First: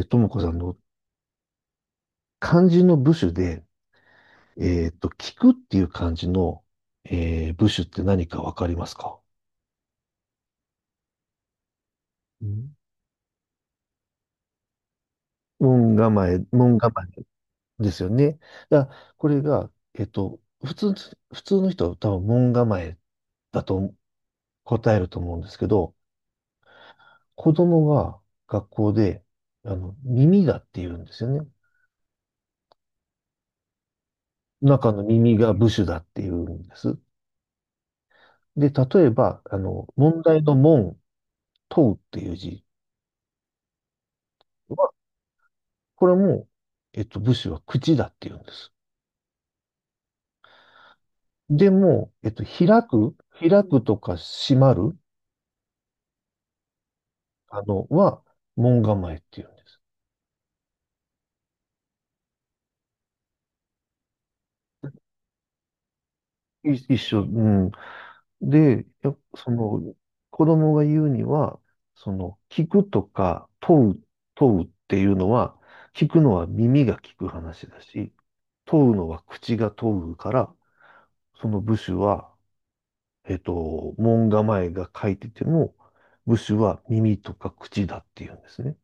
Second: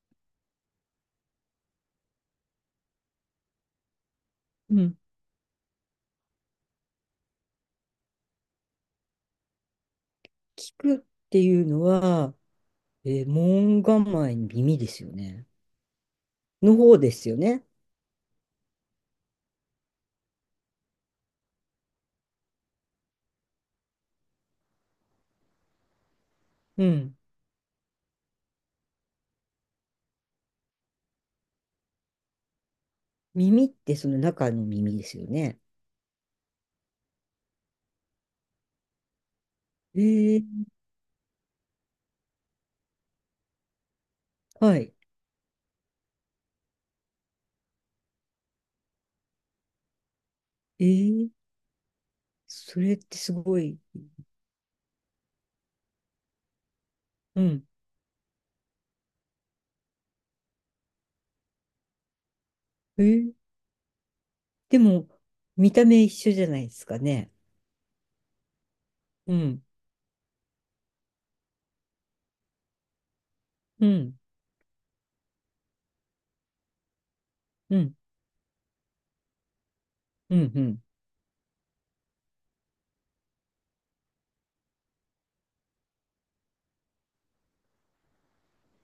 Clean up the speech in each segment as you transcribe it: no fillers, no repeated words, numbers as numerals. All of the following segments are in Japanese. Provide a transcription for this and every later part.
ともこさんの漢字の部首で、うん。聞くっていう漢字の、部首って何かわかりますか？聞くっていうのは、ん。門構えに耳ですよね。門構え、の門方構えですよね。ですよね。だからこれが、えっと、普通、普通の人は多分門構えだと答えると思うんですけど、うん。子供は学校で、耳だって言うんですよね。耳ってその中の中耳のですよ耳がね。部首だって言うんです。で、例えば、え問題ー、の門、問うっていう字はい。これも、武士は口だって言うんです。えー、でも、開それっく、てすご開い。くとか閉まる、うあん。の、は、門構えって言うんえー、でも、見た目一緒じゃないでですす。い一か緒、うね。ん。で、やうそん。の、子供が言うには、その、聞くとか、う問う、ん。問うっていうのは、聞くのは耳が聞く話うだん。し、問うのは口が問うかうん。ら、うん。その部首は門構えが書いてても、部首は耳とか口だっていうんですね。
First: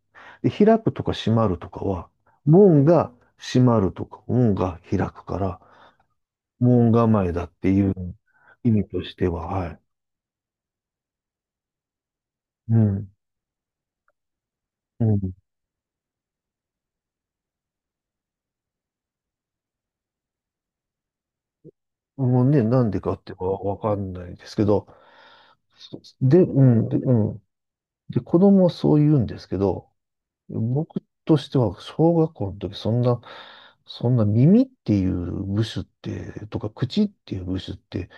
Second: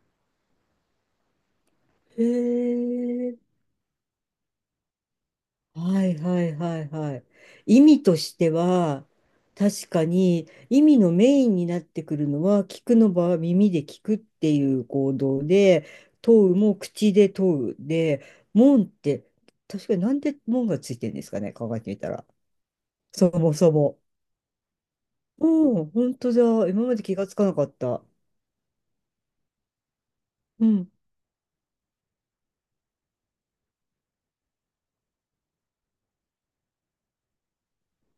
で、開くとか閉まるとかは、へ門がえ。閉まるとか、門が開くから、はいはいはい門は構い。えだって意いう味として意味とは、しては、はい。確かに意味のメインになってくるのは、う聞くん。の場は耳で聞くっていうう行ん。動で、問うも口で問うで、門って、確かになんで門がついてるんですかね、考えてみたら。もうね、なんでかっそてもはそわかも。んないですけど、うん、本当うだ。今ん、まで、でう気がつん。かなかった。で、子供はそう言うんですけど、うん。僕としては、小学校の時、そんな耳っていう部首って、とか口っていう部首って、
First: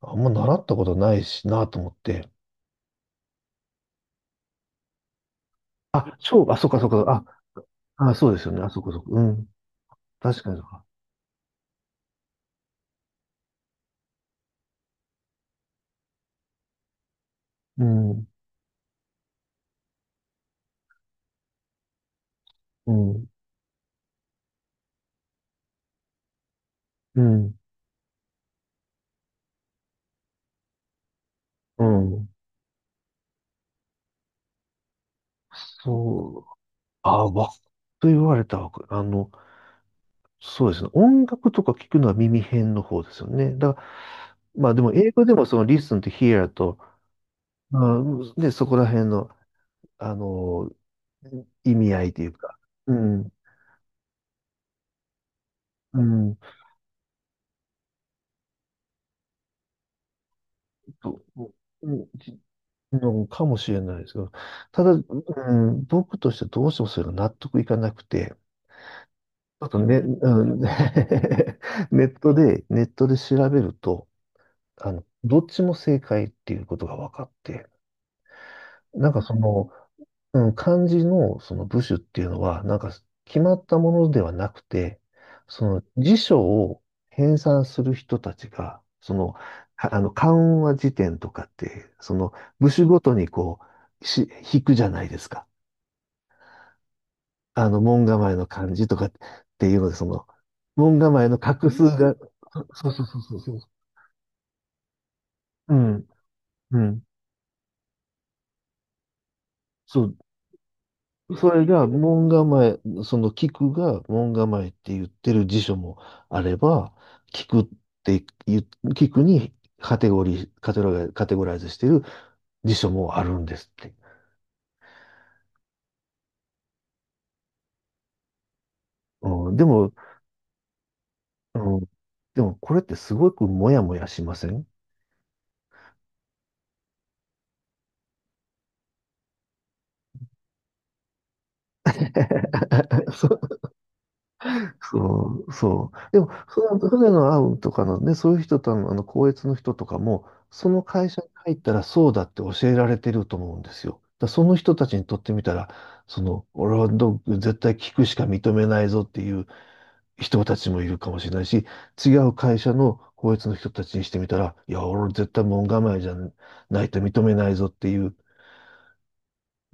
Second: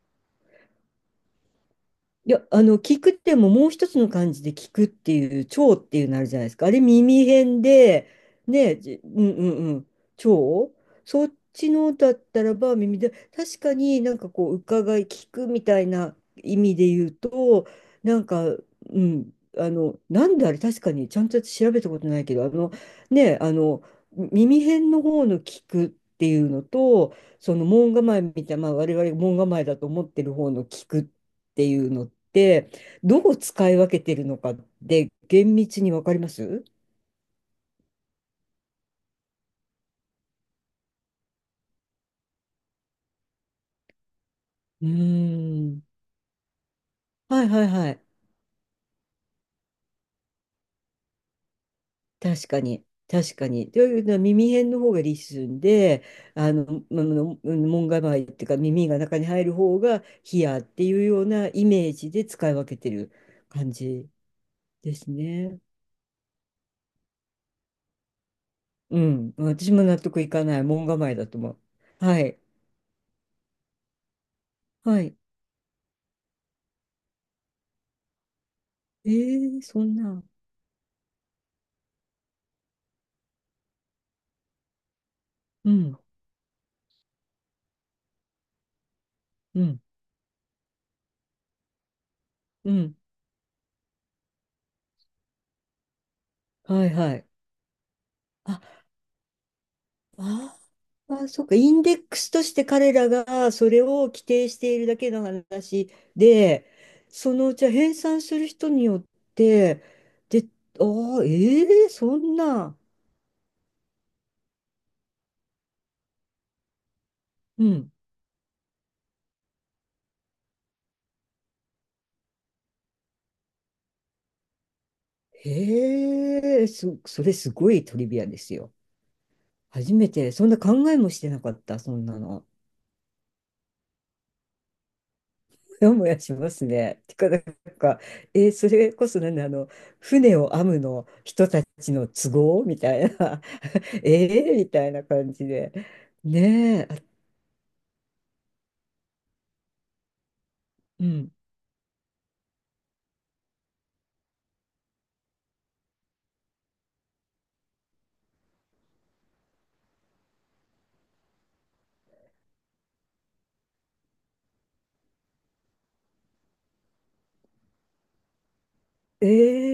あんま習ったことないしなと思って。いや、あの、聞くってももう一つの漢字で聞くっていう、聴っていうあ、のあるじゃないであ、すそか。っあかれそっか、耳辺あ、で、あ、そうですよね、あ、ね、そっかそじっうか、うんうん。んうん、確かにそう聴か。そっちのだったらば耳で、確かになんかこう、伺い、聞くみたいな意味で言うと、うなんん、か、うん、あの、なんであれ確かに、ちゃんと調べたことないけど、あの、うん、ね、あの、耳辺の方の聞くっていうのと、うん、その門構えみたいな、まあ、我々門構えだと思ってる方の聞くっっていううのっん。て、どう使い分けてるのかって厳密にわかりまそう、すあ、と言われたわけ。そうですね。音楽とか聞くのは耳辺の方ですよね。だから、まあでうーも英語でもその ん。listen to hear と、はいはいはまい。あ、で、そこら辺の、あの、意味合いという確か、かに。うん、確かに。というのは耳辺の方がリスンうで、ん、ちあの、まあの門構えっていうか耳が中に入る方がヒアっていうょっようなと、イメうーんジでじ使い分けてるのかもし感れないでじすけど、ただ、ですうね。ん、僕としてどうしてもそれが納得いかなくて、うん。ちょっ私ともね、納得いうかなん、い。ネ門構えだと思う。ッはトい。で、ネットで調べると、はい。どっちも正解っていうことが分かって、なえんかそー、の、そんな。うん、漢字のその部首っていうのは、なんか決まったものではなくて、そうのん。辞書を編纂する人たちが、その、うん。はあの、漢和辞典とかって、その部う首ん。ごとにこう、引くじゃないですか。はいはい。門構えの漢あ、字とかっていうので、その、あ門構えあ、のそっか、画イン数デッが、クスとしてそう彼そうらそうそうがそそれを規定しているだけのう。う話ん、で、うん。そのうちは編纂する人によって、そう、で、ああ、それえがえそ門ん構な、え、その菊が門構えって言ってる辞書もあれば、菊うっん、て言う、菊にカテゴリー、カテゴライ、カテゴライズしてる辞書もあるんですって。へえ、そ、それすごいトリビアですよ。うん、でも、初めて、そんな考えもしてなかうった、ん、そんなでの。もこれってすごくモヤモヤしません？ もやもやしますね。てか、なんか、えーそれこそなんだ、あの、船を編むの人たちの都合みた いそな。ええみたいな感そじう、で。そう。でも、そのねえ、あ船のアウンとかのね、そういう人との、校閲の人とかも、そのう会社にん。入ったらそうだって教えられてると思うんですよ。だからその人たちにとってみたら、その、俺は絶対聞くしか認めないぞっていう人たちもいるかもしれないし、違う会社の校閲の人たちにしてみたら、いや、俺絶対門構えじゃないと認めないぞっていう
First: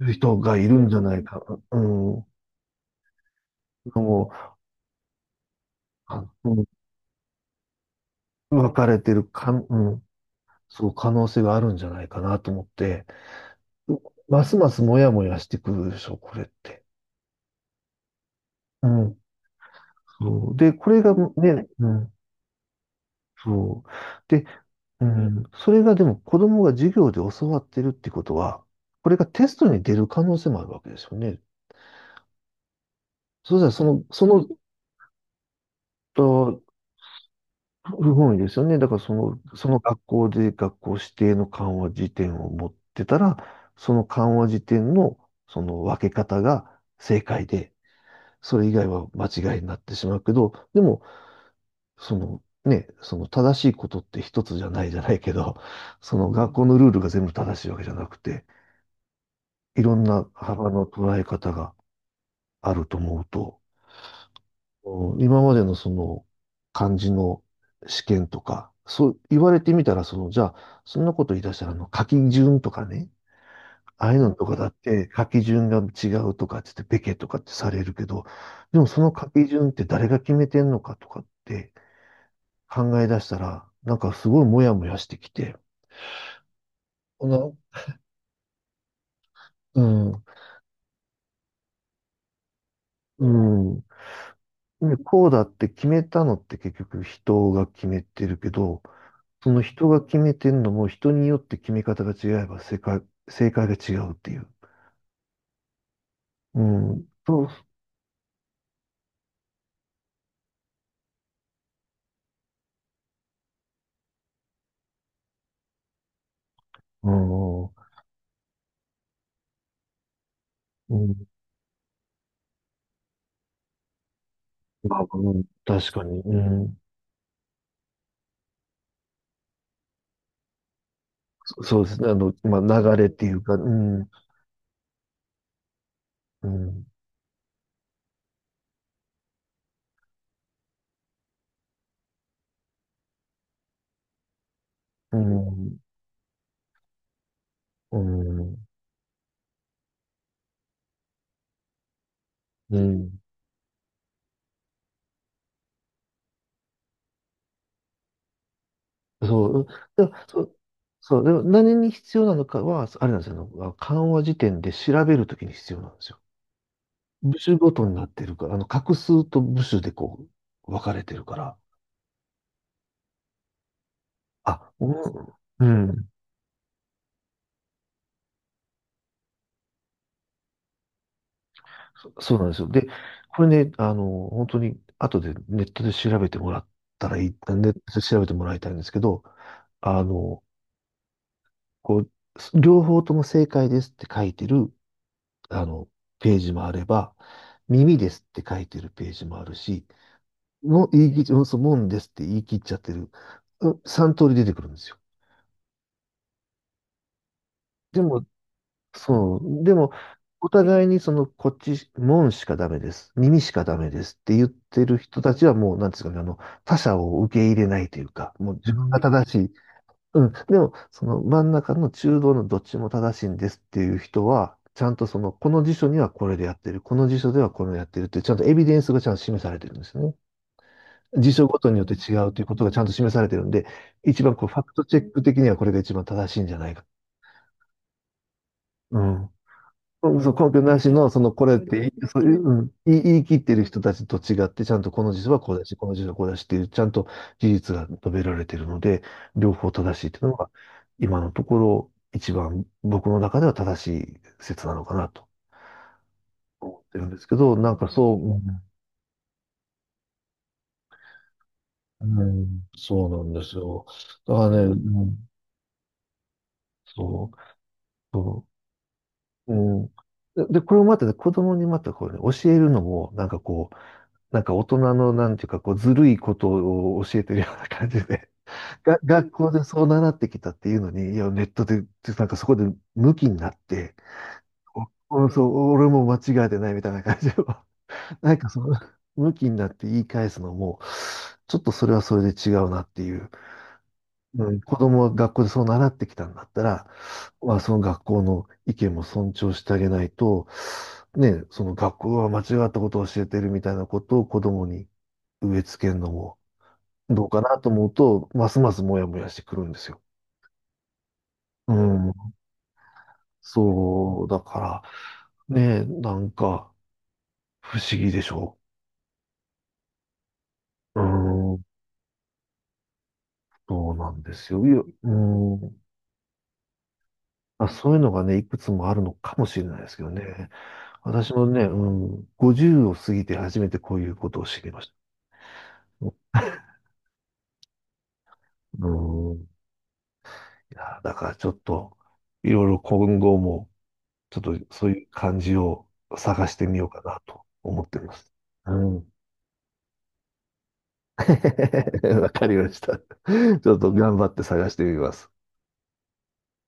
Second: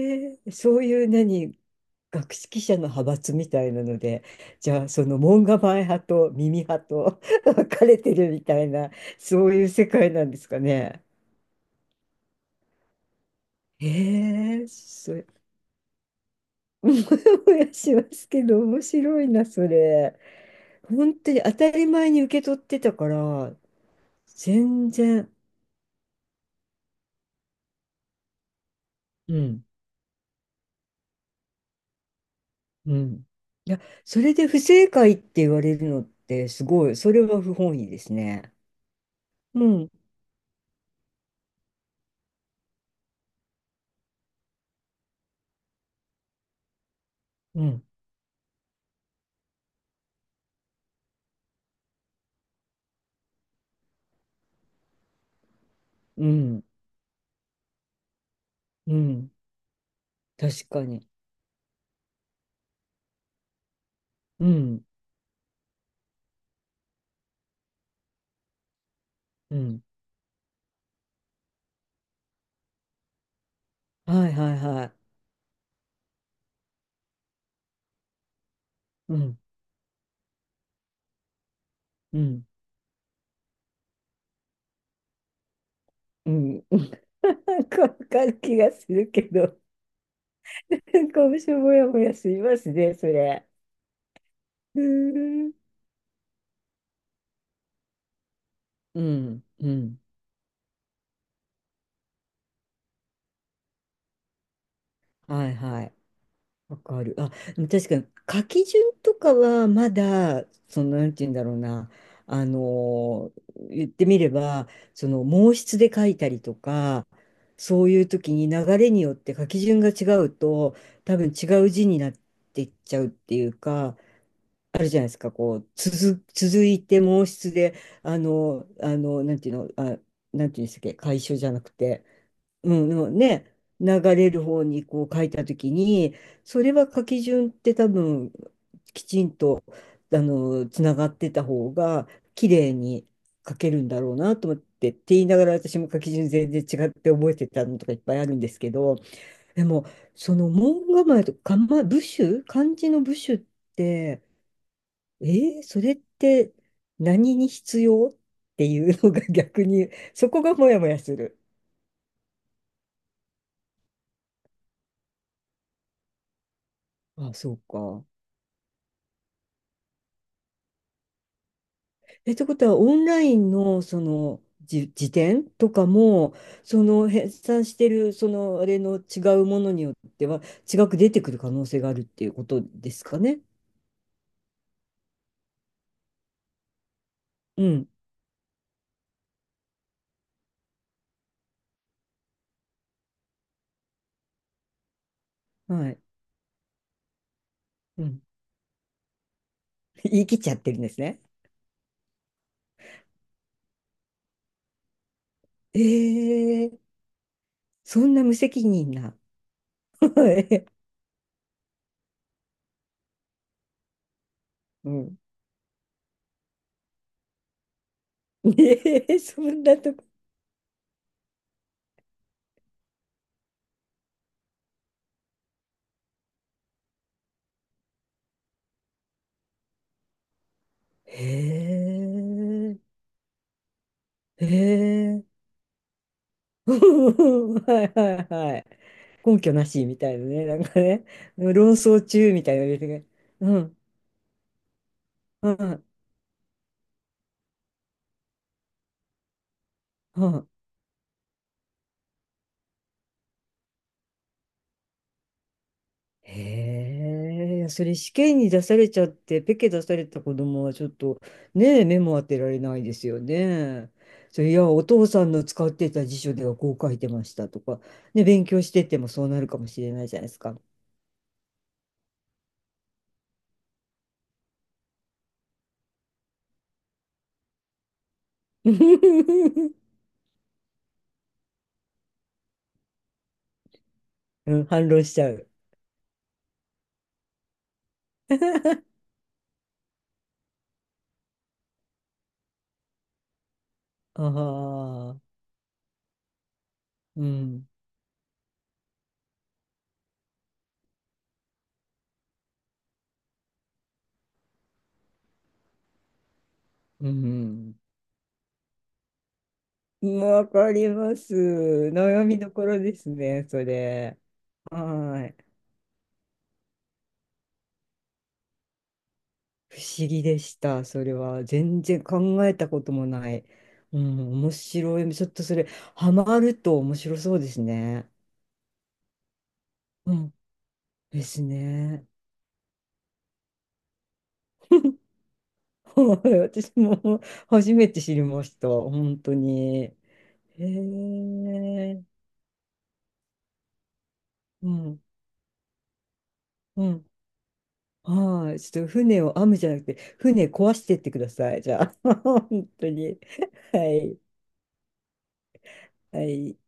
人えがいるそうんじゃいうないか、何、うん、の学識者の派閥みたいなので、も、じゃあその門構え派あとう耳ん派と 分かれてるみたい分かな、れてるそか、ういうう世ん界なんですかそう、ね。可能性があるんじゃないかなと思って、うますええますもやそもれ、やしてくるでしょ、これっ て。もやもやしますけど、面うん。白いな、それ。そう。で、これが本当に当ね、たうり前ん。に受け取ってたから、そう。で、全う然。ん。それがでも子供が授業で教わってるってことは、これがうテスんトに出る可能性もあるわけですよね。うん。そうしたいらや、その、そそれの、で不正解って言われるのってとすごい、それは不本意です不本意でね。すよね。だからその、うそのん、学校で学校指定の緩和辞典を持ってたら、その緩和辞典のその分け方が正解うで、ん、それ以外は間違いになってしまうけど、でも、そのね、その正しいことって一つじゃないじゃないけど、そうの学ん、校のルールが全部正しいわけじゃなくて、うん、いろんな確幅かのに。捉え方があると思うと、うん、今までのその漢字の試験とか、そう言わうれてん。みたら、その、じゃあ、そんなこと言い出したら、書き順とかね、ああいうはのいとはかいだっはい。て書き順が違うとかって言って、べけとかってされるけど、でもそのう書ん、き順って誰が決めてんのかとかって、うん、考え出したら、なんかすごいモヤモヤしてきて、うん。うん こなんかわかる気がするけど、うん、なんか私もやもやしますね、そうれ。ん。うでこうだーっん、て決めたのって結局人が決めてるけど、うん、そのう人ん。が決めてるのも人によって決め方が違えば正解が違うっていう。はいはい。うわかん。る。あ、そう、確かに書き順とかはまだ、その、なんて言うんだろうな、言ってみれば、その、毛筆で書いたりとか、うん。うそういう時に流れによって書き順が違うと、多ん。分違う字になっていっちゃうっていうか、あるまじゃなあ、いですか、うん、こう、確かに、続、う続ん。いて毛筆で、あの、あの、なんていうの、あ、なんていうんですっけ、楷書じゃなそくそうですて、ね。まうあ、ん、流れっのていうね、か、う流ん、れる方にこう書いたときに、うそれん、は書き順って多分、きちんと、あの、つながってた方が、綺麗に書けるんだろうなと思って、ってう言いながらん、私も書き順全然違って覚えてたのとかいうっぱいあるんでん、すけど、でも、その門構えとか、ま、部首、漢う字の部ん。首、えーそれって何に必要っていうのがそ逆う、に、でも、そそこがう、モヤモヤすそう、でる。も何に必要なのかは、あれなんですよ、あの漢和辞典で調べるときに必要なんですよ。あ、部そ首うごとにか。なってるから、画数と部首でこう、分かれてるから、え、ってことは、オンラインの、その、あ、うじ、辞ん、典うとかんも、その、編纂してる、その、あれの違うものによっては、違く出てくる可能性があるっそていうそうこなんですとよ。で、ですかね。これね、本当に、後でネットで調べてもらったらいい、ネうッん。トで調べてもらいたいんですけど、あの、こう、両方とも正解ですって書いてる、あの、はい。ページもあれば、耳うでん。すって書いてるページもあるし、言い切っちゃってるんもでうす言い切ね。っちゃ、そう、もんですって言い切っちゃってる。三通り出てくるんですよ。えー、そでんなも、無責任な。そう、でも、お 互いにその、こっち、もんしかダメです。耳しかダメですって言ってうるん。人たちはもう、なんですかね、他者を受け入れないというか、もう自分がえー、正しそい。んなとこ。うん。でも、その真ん中の中道のどっちも正しいんですっていう人は、ちゃんとその、この辞書にはこれでやってる、この辞書ではこれをやってるって、ちゃんとエビデンスがちゃんと示されてるんですよね。へ辞書ごとによって違うということがちえ、ゃんと示されてるんで、一番こへう、ファクトチェックえ。的にはこれが一番正しいんじゃな いか。はいはいはい。うん。根拠なしみたいうなそね。う、根な拠んなかしね、の、その、これっ論て、争そう中いう、みたいうなのん、入れて言いね。言い切ってうるん、人たちと違って、ちゃんとこの辞書はうこうだし、ん、この辞書はこうだしっていう、ちゃんと事実が述べられてるので、両方正しいっていううのん。が、今のところ、一番僕の中では正しい説なのかなと思ってるんですけど、へえ、なんそかれ試そう、う験ん、に出されちゃって、ペケ出された子供はちょっとねえ、目うも当てられんないでそすうよなんですよ。ね。だかそられいね、や、おう父さん、んの使ってた辞書ではこう書いてまそしう。たとか、ね、勉そう強しててもそうなるうかもしん。れで、ないじゃないですでか。これをまたね、子供にまたこうね、教えるのも、なんかこう、なんか大人のなんていうか、こう、ずるいことを教えてるような感じで、う が、学校でそう習ってきたっていうのに、いや、ネットで、なんかそこで向きになって、ん、反論しちおおゃそう。う、俺も間違えてないみたいな感じを、なんかその、向きになって言い返すのも、ちょっとそれはそれで違うなっていう。あうん、子供はあ、学校でそう習ってきたんだったら、うまあ、ん、その学校の意見も尊重してあげないと、ね、その学校は間違ったことを教えてるみたいなことを子供に植え付けるのもうどうかなとん。思うと、ますますモヤモヤしてくるんですよ。わかります。うん、悩みどころですね、それ。そう、だかはい。ら、ね、なんか不思議でしょ不思議でした、う。それは。うん、全然考えたこともない。そううなんん、で面すよ。いや、白うい。ちょっとそれ、ん、ハマると面白そうですあ、そういうね。のがね、いくつもあるのかもしれないですけどうん、ね。で私すもね、うね。ん、50を過ぎて初めてこういうことを知りました。はい、私も初めて知りました、本う当ん。いに。へや、だからちょっと、え、いろいろ今後も、ちょっうとそうん、いう感じを探してみうようかん。なと思ってます。はい、うちょっとん。船を編むじゃなくて、船壊してってください、じゃあ。わかりま本し当た。ちに。ょっはと頑い。張って探してみます。はい。